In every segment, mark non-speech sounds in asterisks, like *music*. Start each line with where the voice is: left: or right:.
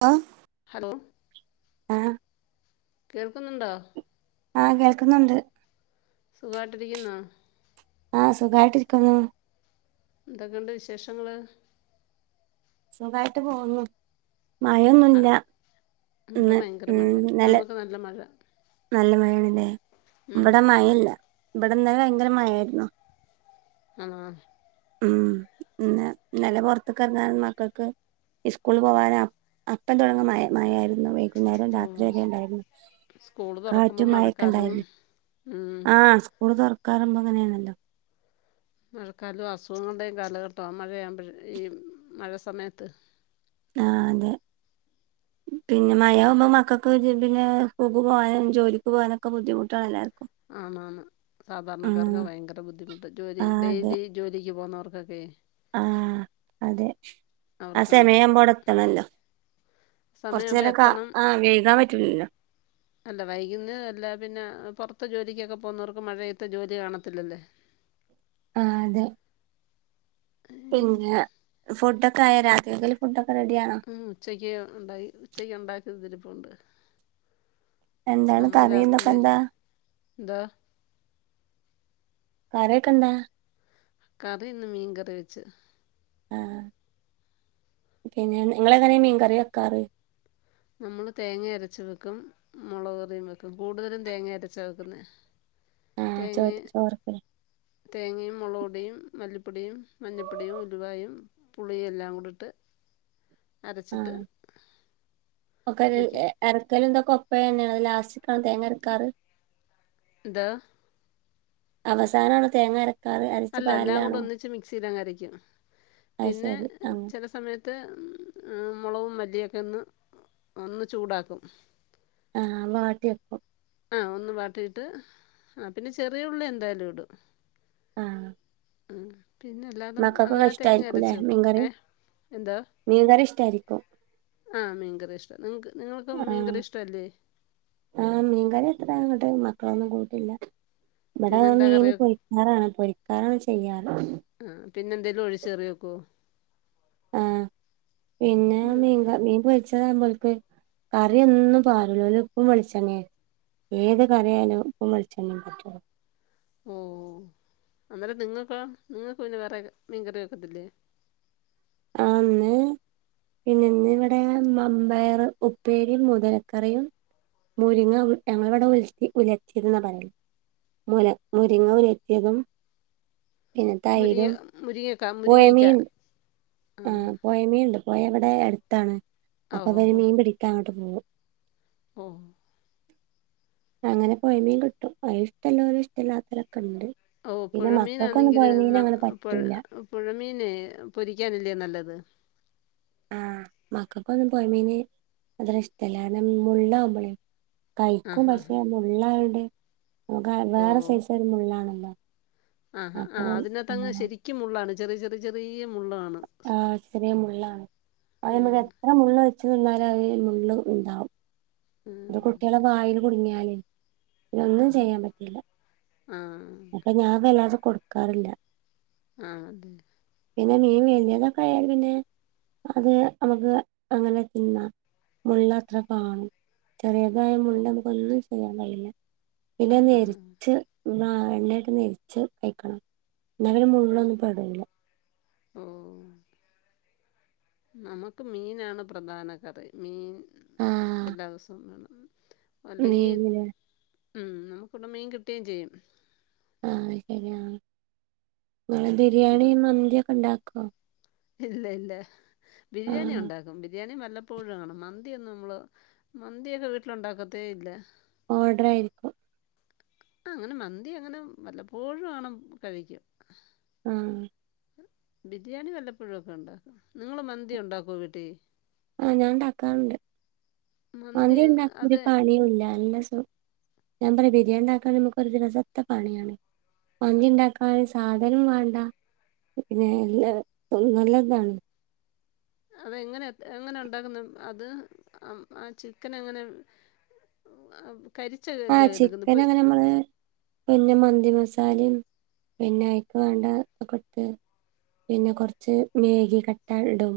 right: ആ
left: ഹലോ
right: ആ
left: കേൾക്കുന്നുണ്ടോ?
right: ആഹ് കേൾക്കുന്നുണ്ട്.
left: സുഖായ്ട്ടിരിക്കുന്നോ?
right: ആഹ് സുഖയിട്ടിരിക്കുന്നു.
left: എന്തൊക്കെണ്ട് വിശേഷങ്ങള്?
right: സുഖായിട്ട് പോന്നു മഴൊന്നുല്ല.
left: ഇവിടെ
right: ഇന്ന്
left: ഭയങ്കര മഴ
right: ഉം ന്നലെ
left: നമുക്ക് നല്ല മഴ
right: നല്ല മഴാണ് ലെ.
left: ഉം.
right: ഇവടെ മഴല്ല ഇവിടെന്നലെ ഭയങ്കര മഴായിര്ന്നു.
left: ആഹ്.
right: ഉം പിന്ന ന്നലെ പൊർത്ത കറങ്ങാ മക്കക്ക് ഇസ്കൂള്ള് പോവാന അപ്പം തോടങ്ങും മയ മയായിരുന്നു വെയ്കു ന്നേരം
left: ഓ
right: രാത്രിവരേ ണ്ടായ്രുന്നു
left: സ്കൂൾ
right: കാറ്റു
left: തുറക്കുമ്പോൾ മഴക്കാലവും
right: മഴൊക്കെണ്ടായിരുന്നു.
left: ഉം
right: സ്കൂള് തോറക്കാ റുമ്പോ അങ്ങനെണല്ലോ?
left: മഴക്കാലു അസുഖങ്ങളുടെയും കാലഘട്ടം മഴയാുമ്പോഴ ഈ മഴ സമയത്ത്
right: ആ അതെ. പിന്നെ മയാമ്പോ മക്കക്ക് പിന്നെ സ്ക്കൂക്ക് പോകാനും ജോലിക്ക് പോകാനൊക്കെ ബുദ്ധിമുട്ടാണ് എല്ലാക്കും.
left: ആന്ന് ആന്ന് സാധാരണക്കാർക്ക ഭയങ്കര ബുദ്ധിമുട്ട് ജോലി
right: ആ അതെ
left: ഡെയിലി ജോലിക്ക് പോന്നോർക്കൊക്കെ
right: ആഹ് അതെ ആ
left: അവർക്കാണ്
right: സെമയാമ്പോടെ എത്തണല്ലോ.
left: സമയമാകുമ്പോൾ
right: കൊറച്ചരംക്ക
left: എത്തണം
right: ആഹ് വെയ്കാ പറ്റൂലല്ലോ.
left: അല്ല വൈകുന്നേ അല്ല പിന്നെ പൊറത്ത് ജോലിക്കൊക്കെ പോകുന്നോർക്ക് മഴയത്ത് ജോലി കാണത്തില്ലല്ല്.
right: ആഹ് അതെ പിന്നെ ഫുഡൊക്കെ ആയ രാത്രിക്കെക്ക്ല്ലേ ഫുഡൊക്കെ റെഡിയാണോ
left: ഉം ഉച്ചയ്ക്ക് ഉണ്ടാക്ക ഉച്ചയ്ക്ക് ഉണ്ടാക്കിയതിരിപ്പുണ്ട്
right: എന്താണ്
left: നമ്മള്
right: കറിന്നൊക്കെ
left: രാത്രില്
right: എന്താ
left: എന്താ
right: കറിക്കെ എന്താ
left: കറി ഇന്ന് മീൻ കറി വെച്ച്
right: ആഹ് പിന്നെ നിങ്ങള് എങ്ങനെ മീൻകറി വെക്കാറ്
left: നമ്മള് തേങ്ങ അരച്ചു വെക്കും മുളകറിയും വെക്കും കൂട്തലും തേങ്ങ അരച്ച് വെക്ക്ന്നെ
right: ആഹ് ചോ ചോറെക്കല്
left: *unintelligible* തേങ്ങയും മുളക്പ്പൊടിയും മല്ലിപ്പൊടിയും മഞ്ഞപ്പൊടിയും ഉലുവായും പുളിയും എല്ലാം കൂടിട്ട്
right: ആഹ് *unintelligible*
left: വയ്ക്കും
right: അരക്കലും ഇതൊക്കെ ഒപ്പഴന്നെയാണ് അത് ലാസ്റ്റിക്കാണോ തേങ്ങ അരക്കാറ്
left: ന്താ
right: അവസാനാണോ തേങ്ങ അര
left: അല്ല എല്ലാ കൂടെ ഒന്നിച്ച് മിക്സില്ലങ്ങ് അരക്കും
right: അത്
left: പിന്നെ
right: ശരി ആഹ്
left: ചെല സമയ ത്ത് മൊളകും മല്ലിയൊക്കെ ഒന്ന് ഒന്ന് ചൂടാക്കും
right: ആഹ് വാട്ടി വെക്കും
left: ആഹ് ഒന്ന് വാട്ടിയിട്ട് ആ പിന്നെ ചെറിയ ഉള്ളി എന്തായാലും ഇടും
right: ആഹ്
left: ആഹ് പിന്നെ എല്ലാതെ
right: മക്കക്കൊക്കെ
left: അങ്ങനെ തേങ്ങ
right: ഇഷ്ടായിരിക്കൂല്ലേ
left: അരച്ചു വെ
right: മീൻകറി
left: ഏഹ് എന്താ
right: മീൻകറി ഇഷ്ടായിരിക്കും
left: ആഹ് മീൻകറിയാ ഇഷ്ട്ടം നിങ്ങക്ക് നിങ്ങൾക്ക്
right: ആഹ്
left: മീൻകറി ഇഷ്ട്ടവല്ലേ
right: ആഹ് മീൻകറി അത്ര അങ്ങട്ട് മക്കളൊന്നും കൂട്ടില്ല ഇബടെ
left: പിന്നെന്താ കറി
right: മീന്
left: വെ-
right: പൊരിക്കാറാണ് പൊരിക്കാറാണ് ചെയ്യാറ്
left: ആഹ് പിന്നെ എന്തേലും ഒഴ്ച്ച് കറി വെക്കോ
right: ആഹ് പിന്നെ മീൻ ക മീൻ പൊരിച്ചതാവുമ്പോ ഓൽ ക്ക് കറി ഒന്നും പാരൂലാ ഓല് ഉപ്പും വെളിച്ചെണ്ണിയാ ഏത് കറി ആയാലും ഉപ്പും വെളിച്ചെണ്ണിം പറ്റൊള്ളൂ
left: ഓഹ് അന്നേരം നിങ്ങക്കോ നിങ്ങക്ക് പിന്നെ വേറെ മീൻകറി വെക്കത്തില്ലേ
right: ആഹ് ഇന്ന് പിന്നെ ഇന്നി ഇവിടെ മമ്പയറ് ഉപ്പേരിം മുതിരക്കറിയും മുരിങ്ങ ഞങ്ങള് ഇവടെ ഉൽത്തി ഉലർത്തിന്നാ പറയല് മുര മുരിങ്ങ ഉലത്തിയതും പിന്നെ
left: മുരിങ്ങ
right: തൈരും
left: മുരിങ്ങക്ക മുരിങ്ങയ്ക്ക
right: പൊയമീൻ
left: ആ
right: ആഹ് പൊയ മീൻണ്ട് പൊയ ഇവടെ അട്ത്താണ്
left: ആ
right: അപ്പൊ
left: ഓ
right: ഇവര് മീൻ പിടിക്കാൻ അങ്ങട്ട് പോവും
left: ഓഹ്
right: അങ്ങനെ പൊയ്മീൻ കിട്ടും അഹ് ഇഷ്ട്ടല്ലോലും ഇഷ്ട്ടല്ലാത്തോരൊക്കെ ഇണ്ട്
left: ഓഹ് പൊഴമീനാന്നെങ്കില് *unintelligible*
right: പറ്റൂല
left: പൊഴമീനെ പൊരിക്കാനല്ലേ നല്ലത്
right: ആഹ് മക്കക്കൊന്നും പോയമീന് അത്ര ഇഷ്ട്ടല്ല കാര്ണം മുള്ളാവ്മ്പളേ
left: ആ
right: കയ്ക്കും
left: ഹാ ഹാ
right: പക്ഷെ മുള്ള് ആയോണ്ട് *unintelligible*
left: ഓ
right: വേറെ സൈസ് ഒര് മുള്ളാണല്ലോ
left: ആഹാ
right: അപ്പൊ
left: ആഹ്
right: ആഹ്
left: അതിനകത്തങ്ങ് ശരിക്കും മുള്ളാണ് ചെറിയ ചെറ ചെറി ചെറിയ മുള്ളാണ്
right: ആഹ്
left: ആഹ്
right: അത്ര മുള്ള് വെച്ച് തിന്നാലും അയ്ല് മുള്ള് ഇണ്ടാവും
left: ആ.
right: അത് കുട്ട്യാളെ വായേല് കുട്ങ്ങിയാലെ പിന്നൊന്നും
left: ഓഹോ!
right: ചെയ്യാൻ പറ്റില്ല
left: ആ.
right: അപ്പൊ ഞാൻ വല്ലാതെ കൊട്ക്കാറില്ല
left: ആഹ് അതെ
right: പിന്നെ മീൻ വെല്യതൊക്കെ ആയാല് പിന്നെ അത് അമ്മക്ക് അങ്ങനെ തിന്നാ മുള്ള് അത്രേ കാണു ചെറിയതായ
left: ഓ!
right: മുള്ള് അമ്മക്കൊന്നും ചെയ്യാൻ കയ്യൂലാ
left: ആ.
right: പിന്നെ നെരിച്ച് എണ്ണ ആട്ട് നെരിച്ച് കഴിക്കണം എന്നാ പിന്നെ മുള്ളൊന്നും പെടുല്ല
left: ഓ നമുക്ക് മീനാണ് പ്രധാന കറി മീൻ
right: ആഹ്
left: എല്ലാ ദിവസവും വേണം അല്ലെങ്കി
right: മീനില്
left: ഉം നമുക്ക് ഇവിടെ മീൻ കിട്ടുകയും ചെയ്യും
right: ആഹ് ശരിയാ നിങ്ങളെ
left: നമുക്ക്
right: ബിരിയാണി മന്തിഒക്കെ ഉണ്ടാക്കോ
left: ഇല്ല ഇല്ല ബിരിയാണി
right: ആഹ്
left: ഉണ്ടാക്കും ബിരിയാണി വല്ല പ്പോഴുംആണ് മന്തി ഒന്നും നമ്മള് മന്തിഒക്കെ വീട്ടില് ഉണ്ടാക്കത്തേ ഇല്ല
right: ഓർഡർ ആയിരിക്കും
left: ആഹ് അങ്ങനെ മന്തി അങ്ങനെ വല്ലപ്പോഴും ആണം കഴിക്കും
right: ആഹ്
left: ബിരിയാണി വല്ലപ്പോഴുംഒക്കെ ഉണ്ടാക്കും നിങ്ങൾ മന്തി ഉണ്ടാക്കോ വീട്ടി
right: ആഹ് ഞാൻണ്ടാക്കാറുണ്ട്
left: മന്തി
right: മൻതി ഉണ്ടാക്ക
left: അത്
right: ഒരു പണിയം ഇല്ല നല്ലസുഖ ഞാൻ പറയാം ബിരിയാണി ആക്കണ നമുക്ക് ഒരു ദിവസത്തെ പണിയാണ് മന്തി ഉണ്ടാക്കാ സാധനം വേണ്ട പിന്നെ എല്ല നല്ലതാണ്
left: അതെങ്ങനെ എങ്ങനെ ഉണ്ടാക്കുന്നു അത് ആ ചിക്കൻ എങ്ങനെ കരിച്ച
right: ആഹ്
left: എല്ല എടുക്കുന്നു ഇപ്പെ
right: ചിക്കൻ അങ്ങനെ നമ്മള് പിന്നെ മന്തി മസാലയും പിന്നെ അയ്ക്ക് വേണ്ട ഒ കൊടുത്ത് പിന്നെ കുറച്ച് മേഗി കട്ടാ ഇടും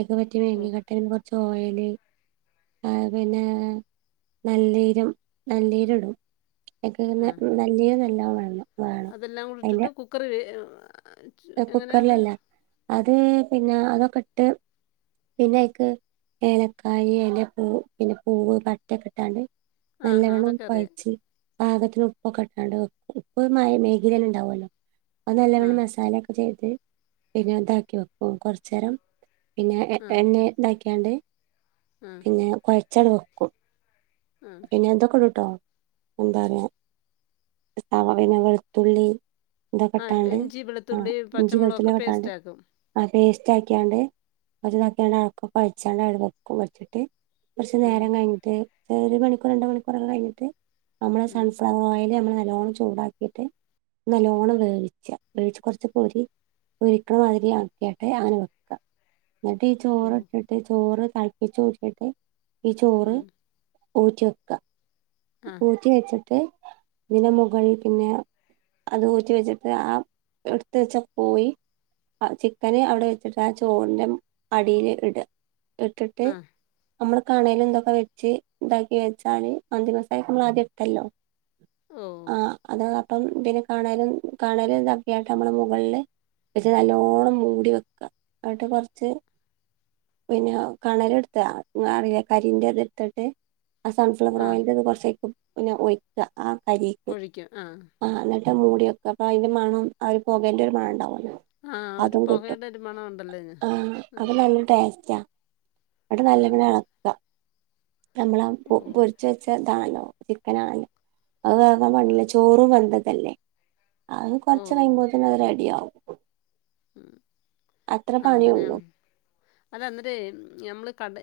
right: ഒക്കെ കുത്തി
left: ഓ
right: മേങ്ങ കട്ടന് കുറച്ച് ഓയിൽ പിന്നെ നല്ലീരം നല്ലീരി ഇടും ഒക്കെെ
left: ആ
right: നല്ലീരു നല്ല വേ വേണം അതിന്റെ
left: കുക്കറി
right: കുക്കറിലല്ല അത് പിന്നെ അതൊക്കെ ഇട്ട് പിന്നെ അയ്ക്ക് ഏലക്കായ ഏലപ്പൂ പിന്നെ പൂവ് പട്ടക്കെ ഇട്ടാണ്ട്
left: ആ ആ,
right: നല്ലവണ്ണം
left: അതൊക്കെ അറിയാം
right: കൊയ്ച്ച് പാകത്തിന് ഉപ്പൊക്കെ ഇട്ടാണ്ട് ഉപ്പ് മ മാഗില് തന്ന ഉണ്ടാവുമല്ലോ അത്
left: ആ
right: നല്ലവണ് മസ ലൊക്കെ ചെയ്ത് പിന്നെ ഇതാക്കി വെക്കും കുറച്ച നേരം പിന്നെ
left: ആ
right: എണ്ണ ഇണ്ടാക്കിയാണ്ട്
left: ആ
right: പിന്നെ കുഴച്ച്ങ്ങ് വെക്കും
left: ആഹ്
right: ന്തൊക്കെടുട്ടോ എന്താ പറയാ സവാള വെളുത്തുള്ളി ഇതൊ
left: ആ
right: കെട്ടാണ്ട്
left: ഇഞ്ചി
right: ആ
left: വെളുത്തുള്ളി
right: ഇഞ്ചി
left: പച്ചമുളകൊക്കെ
right: വെളളുത്തുളളി ഇട്ടാണ്ട്
left: പേസ്റ്റ് ആക്കും
right: ആ പേസ്റ്റ് ആക്കിയാണ്ട് കുതാക്കണ്ട് അക്കൊ കഴിച്ചാണ്ട് അഴ വെക്കും ഒഴിച്ചിട്ട് കുറച്ച്
left: ഉം,
right: നേരം കഴിഞ്ഞട്ട് ഒരു മണിക്കൂർ രണ്ട് മണിക്കൂറൊക്കെ കഴിഞ്ഞിട്ട് നമ്മള്
left: ഉം.
right: സൺഫ്ലവർ ഓയില് നമ്മള് നല്ലവണ്ണം ചൂടാക്കിയിട്ട് നല്ലോണം വേവിച്ച വേവിച്ച കുറച്ച പൊരി പൊരിക്കുന്ന മാതിരി ആക്കിയായിട്ട് അങ്ങനെ വെക്കുക എന്നിട്ട് ഈ ചോറ്
left: ഓ
right: ഇട്ടിട്ട് ചോറ് തളപ്പിച്ച് ഊറ്റിട്ട് ഈ ചോറ്
left: ഉം.
right: ഊറ്റി വെക്ക
left: ആ
right: ഊറ്റി വെച്ചിട്ട് ഇതിന് മുകളിൽ പിന്നെ അത് ഊറ്റ വെച്ചിട്ട് ആ എടുത്ത് വെച്ച കോയി ചിക്കന് അവിടെ വെച്ചിട്ട് ആ ചോറിന്റെ അടിയിൽ ഇടുക ഇട്ടിട്ട്
left: ആ
right: നമ്മുടെ കണേൽ എന്തൊക്കെ വെച്ച് ഇണ്ടാക്കി വെച്ചാല് മന്തിമസമാല നമ്മൾ ആദ്യം ഇട്ടല്ലോ
left: ഓ
right: ആ അത ഇപ്പം ഇതിനെ കാണനും കാണലുംക്കെയാട്ട് നമ്മുടെ മുകളില് വെച്ച് നല്ലോണ്ണം മൂടി വെക്കുക എന്നിട്ട് കുറച്ച് പിന്നെ കണേല എടുത്ത കരീന്റെ ഇത് എടുത്തിട്ട് ആ സൺഫ്ലവർ
left: ആ
right: ഓയിൽന്റെ ഇത് കൊർച്ചയ്ക്കും പിന്നെ ഒഴിക്കാ ആഹ് കരി
left: ക്കൊഴിക്ക ആഹ്
right: ആഹ് ഇന്നട്ട് അഹ് മൂടിവെക്ക അപ്പൊ അയ്ന്റെ മണം ആ ഒര് പൊകേന്റെ ഒരു മണണ്ടാവൊല്ലോ
left: ആ ഒരു
right: അതും കിട്ടും
left: പുകയുടെ ഒരു മണം ഉണ്ടല്ലോ ഇതിന്.
right: ആഹ്
left: ആ
right: അപ്പ നല്ലൊരു ടേസ്റ്റാ ന്നട്ട്
left: ആ
right: നല്ലപോലെ എള ക്ക ഞമ്മളഹ് പൊ
left: ഓ
right: പൊരിച്ച് വെച്ചതാണല്ലോ ചിക്കനാണല്ലോ അത് വേകാം പണില്ല ചോറും വെന്തതല്ലേ അത്
left: ഓ
right: കൊർച്ചെ കയ്യുമ്പോത്തിന് അഹ് റെഡിയാവും
left: ഉം
right: അത്ര പണിയുള്ളൂ
left: അങ്ങനേണ് അല്ല അന്നേരേ നമ്മൾ കടെ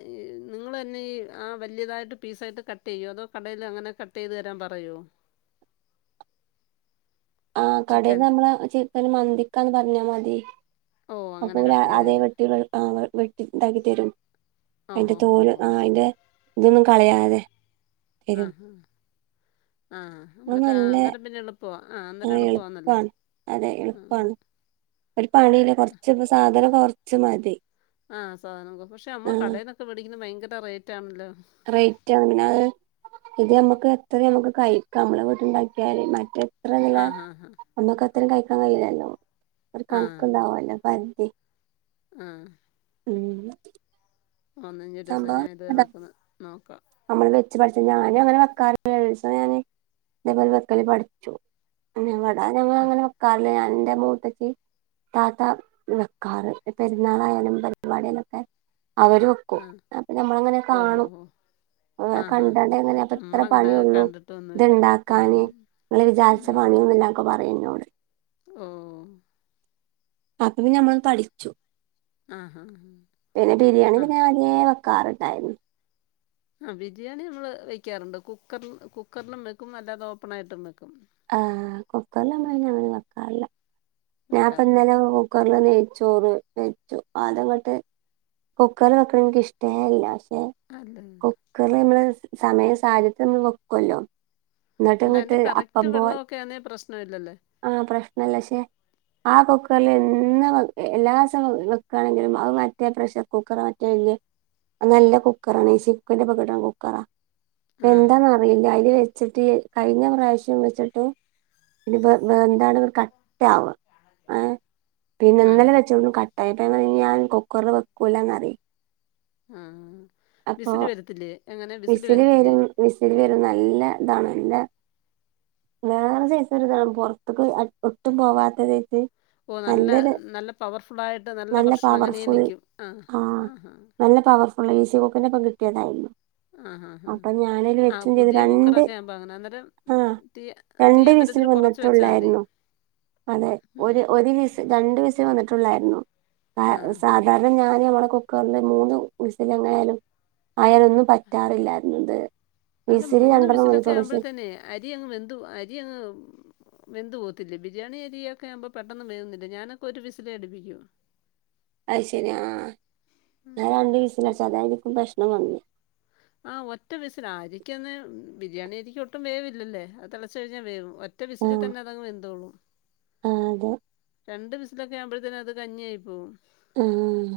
left: നിങ്ങള് തന്നെ ഈ ആ വല്ല്യതായിട്ട് പീസായിട്ട് കട്ട ട്ടെയ്യോ അതോ കടേല് അങ്ങനെ കട്ട് ചെയ്ത് തരാൻ പറയോ.
right: ആഹ്
left: ചിക്കൻ?
right: കടേന്ന് നമ്മളെ ചിക്കന് മന്തിക്കാന്ന് പർഞ്ഞാ മതി.
left: ഓ!
right: അപ്പൊ
left: അങ്ങനെ
right: ഓല് ആ
left: കട്ട് ചെയ്ത്
right: അതേ
left: തരും.
right: വെട്ടിള്ളൊരു ആഹ് ഒര് വെട്ടി ഇണ്ടാക്കിത്തെരും.
left: ഓ!
right: അയ്ന്റെ
left: ഹോ! ഹോ!
right: തോല്
left: ഹോ!
right: ആഹ് അയ്ന്റെ ഇതൊന്നും കളയാതെ. തരും
left: ആഹ് ഹ് ആഹ്
right: അത്
left: ഇന്നട്ട് ആഹ്
right: നല്ല
left: ഇന്നട്ട് പിന്നെ എള്പ്പ പ്പവാ ആഹ് അന്നേരം എള്പ്പവാന്നല്ലേ
right: എളുപ്പാണ് അതെ
left: ആഹ്
right: എളുപ്പാണ്
left: ആഹ്
right: ഒരു പണിയില്ല കൊർച്ചൊക്കെ സാധനം കൊർച്ച് മതി.
left: ആഹ് സാധനം പക്ഷെ നമ്മള്
right: ആഹ്
left: കടേന്നൊക്കെ മേടിക്കുന്ന ഭയങ്കര റേറ്റ് ആണല്ലോ.
right: റെയ്റ്റാണ് പിന്നെ അഹ് ഇത് ഞമ്മക്ക് എത്രിം നമ്മുക്ക് കഴിക്കാം നമ്മളെ വീട്ട്ല്ണ്ടാക്കിയാല് മറ്റേ എത്രെന്നില്ലെ
left: ആഹാഹാ!
right: ഒന്നൊക്ക എത്രിം കഴിക്കാൻ കഴിയില്ലല്ലോ. ഒര്
left: ആ, ഹാ
right: കണക്ക് ഇണ്ടാവൊല്ലോ പര്തി
left: ആഹ്.
right: ഉം.
left: ആഹ് ന്നാ ഇഞ് ഒരൂസം ഞാ
right: സംഭവം
left: ഇതേമാര്ക്കൊന്ന് നോക്ക
right: നമ്മള് വെച്ച് പഠിച്ചനം ഞാനും അങ്ങനെ വെക്കാ നൊരുസം ഞാന് ഇതേപോലെ വെക്കല് പഠിച്ചു അന്ന് ഞാ ഞാന് ഇപ്പൊ
left: ആ,
right: ഇങ്ങനെ വെക്കാറില്ല ഞാ ഇന്റെ മൂത്തച്ചി ത്താത്ത വെക്കാറ് പെരുന്നാളായാലും പരിപാടിആയാലൊക്കെ അവര് വെ
left: ആ.
right: ക്കും അപ്പഞമ്മള് അങ്ങനെ
left: ഓ! ഹോ!
right: കാണും.
left: ഹോ!
right: ഇങ്ങനെ
left: ആഹാഹാ!
right: കണ്ടാണ്ട് ഇങ്ങനെ അപ്പ ഇത്ര
left: നമ്മളങ്ങനെ
right: പണിയൊള്ളൂ
left: കണ്ടിട്ടൊന്നുമില്ല. ഉം.
right: ഇത്ഇണ്ടാക്കാന് ങ്ങള് വിചാരിച്ച പണി ഒന്നുല്ലാന്നൊക്കെ പറയും ഇഞ്ഞോട്
left: ങ്ങ്ആഹ്
right: അപ്പ പിന്നെ ഞമ്മളൊന്ന് പഠിച്ചു
left: ആഹ് ഹാ ഹാ
right: പിന്നെ ബിരിയാണി
left: ആഹ്
right: പിന്നെ ന്നെ ഞാവെക്കാറ് ഇണ്ടായ്ര്ന്നു
left: ആഹ് ബിരിയാണി നമ്മള് വെക്ക്യാറുണ്ട് കുക്കർ കുക്കറിർലും വെക്കും അല്ലാതെ ഓപ്പൺ ആയിട്ടും വെക്കും.
right: ആഹ് കുക്കർല് ഞമ്മൾ
left: ഉം
right: അയ്ന് അങ്ങനെ വെക്കാറില്ല. ഞാൻപ്പ
left: വെക്കാറുണ്ട്
right: ഇന്നലെ ഒന്ന് കുക്കർല് നെയ്ച്ചോറ് വെച്ചു അത്ങ്ങട്ട് കുക്കർല് വെക്ക്ണെ ഇൻക്ക് ഇഷ്ടേല്ല പക്ഷെ.
left: അല്ല
right: ക്കുക്കർല് നമ്മള് സ് സമയം സാഹചര്യത്തിൽ നമ്മള് വെക്കൊല്ലോ.
left: അല്ല അയ്‌ന്റെ കറക്റ്റ് വെള്ളവൊക്കെയാന്നേ പ്രശ്ന ഇല്ലല്ലേ.
right: ആഹ് പ്രശ്നല്ല പക്ഷെ. ആ കുക്കർല് എന്നും വെ എല്ലാസം വെക്കാണെങ്കിലും അഹ് മറ്റേ പ്രഷർ കുക്കറ് മറ്റേഹ് വെല്ല്യെ അഹ് നല്ല കുക്കറാണെയ് ഇസി കുക്ക്ന്റെപ്പം കിട്ട്ണ കുക്കറാ
left: ആഹ്
right: എന്താണ് അ അറിയില്ല അയ്ല് വെച്ച്ട്ട് കഴിഞ്ഞ പ്രാവശ്യം വെച്ച്ട്ട് പിന്നെ വെ വെന്താണ്ട് ഇങ്ങട്ട് ക ട്ടാവാ ഏഹ് പിന്നെ
left: ആഹ്
right: ഇന്നലെ വെ തും കട്ടായി ന്നട്ട് ഞാൻ പറയും ഇഞ് ഞാൻ കുക്കർല് വെക്കൂലാന്ന് പറയും
left: ആഹ് വിസില് വരത്തില്ലേ എങ്ങനെ വിസില് വരത്തില്ലേ.
right: വിസില് വരും നല്ല ഇതാണ് നല്ല വേറെ സെയ്സ ഒരുതാണ് പോറത്ത്ക്ക് ഒട്ടും പോവാത്ത സെയ്‌സ്.
left: ഓഹ് നല്ല നല്ല പവർഫുള്ളായിട്ട് നല്ല പ്രശറ് അങ്ങനെ നിൽക്കും അഹ്
right: ആഹ്
left: ആഹാ.
right: നല്ല പവ ഫുള്ള ഇസി കുക്കിന്റപ്പം കിട്ടിയതായിര്ന്നു
left: അഹ് ഹ ഹ ആഹ് പുതിയ
right: രണ്ട്
left: കുക്കറൊക്കെ ആകുമ്പോ അങ്ങനെ അന്നേരം.
right: ആഹ്
left: തീ തീ
right: രണ്ട്
left: എന്നിട്ട്
right: വിസിൽ
left: ഇതില് കൊറച് വെച്ചാൽ മതി.
right: വന്നിട്ടുള്ളായിരുന്നു അതെ ഒരു ഒരു വിസ് രണ്ട് വിസ് വന്നിട്ടുള്ളായിരുന്നു.
left: ആഹ്
right: കാരണം ഞാന് നമ്മടെ കുക്കറില് മൂന്ന് വിസില് എങ്ങാനായാലും. അയാലൊന്നും പറ്റാറില്ലായിരുന്നു ഇത്
left: അല്ല
right: വിസില്
left: മൂന്ന്
right: രണ്ടെണ്ണം
left: വിസിലൊക്കെ
right: വന്നിട്ടുള്ളൂ പക്ഷെ
left: ആവുമ്പോഴത്തേനെ അരി അങ്ങ് വെന്ത്‌ അരി അങ്ങ് വെന്തു പോവത്തില്ലേ ബിരിയാണി അരിയൊക്കെ ആവുമ്പ പെട്ടെന്ന് വേവുന്നില്ലേ ഞാനൊക്കെ ഒരു വിസിലെ അടുപ്പിക്കു
right: അത്ശരി ആഹ്
left: ഉം.
right: ഞാൻ രണ്ട്
left: മു
right: വിസിലടിച്ച് അതായിരിക്കും പ്രശ്‌നം വന്ന്
left: ആഹ് ഒറ്റ വിസല അരിക്കൊന്ന് ബിരിയാണി അരിക്ക് ഒട്ടും വേവില്ലല്ലേ അത് തെളച്ച്കഴിഞ്ഞാ വേവും ഒറ്റ
right: ആ
left: വിസില് തന്നെ അതങ് വെന്തോള്ളൂ
right: *unintelligible*
left: രണ്ട് വിസിലൊക്കെ ആവുമ്പഴത്തേനും അത് കഞ്ഞി ആയി പോവും
right: ആഹ്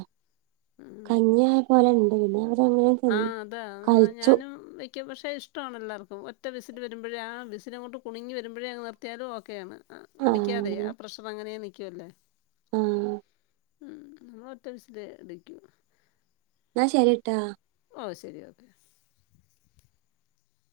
right: കഞ്ഞിയായി പോവലിണ്ട് പിന്നെ അവരങ്ങനെ തിന്നു
left: ആഹ് അതാ എന്ന
right: കഴിച്ചു
left: ഞാനും വെ ക്കും പക്ഷെ ഇഷ്ടാണ് എല്ലാർക്കും ഒറ്റ വിസിൽ വരുമ്പഴേ ആഹ് വിസിലങ്ങോട്ട് കുണുങ്ങി വരുമ്പോഴേങ്ങ് നിത്തിയാലും ഓക്കെയാണ് ആഹ്
right: ആ
left: അടിക്കാതെ ആഹ് പ്രഷർ അങ്ങനെ നിക്കുവല്ലേ
right: *unintelligible*
left: ഉം ഒറ്റ വിസിലെ അടിക്കു
right: ന്ന ശരിട്ടാ.
left: ഓഹ് ശരി ഓക്കെ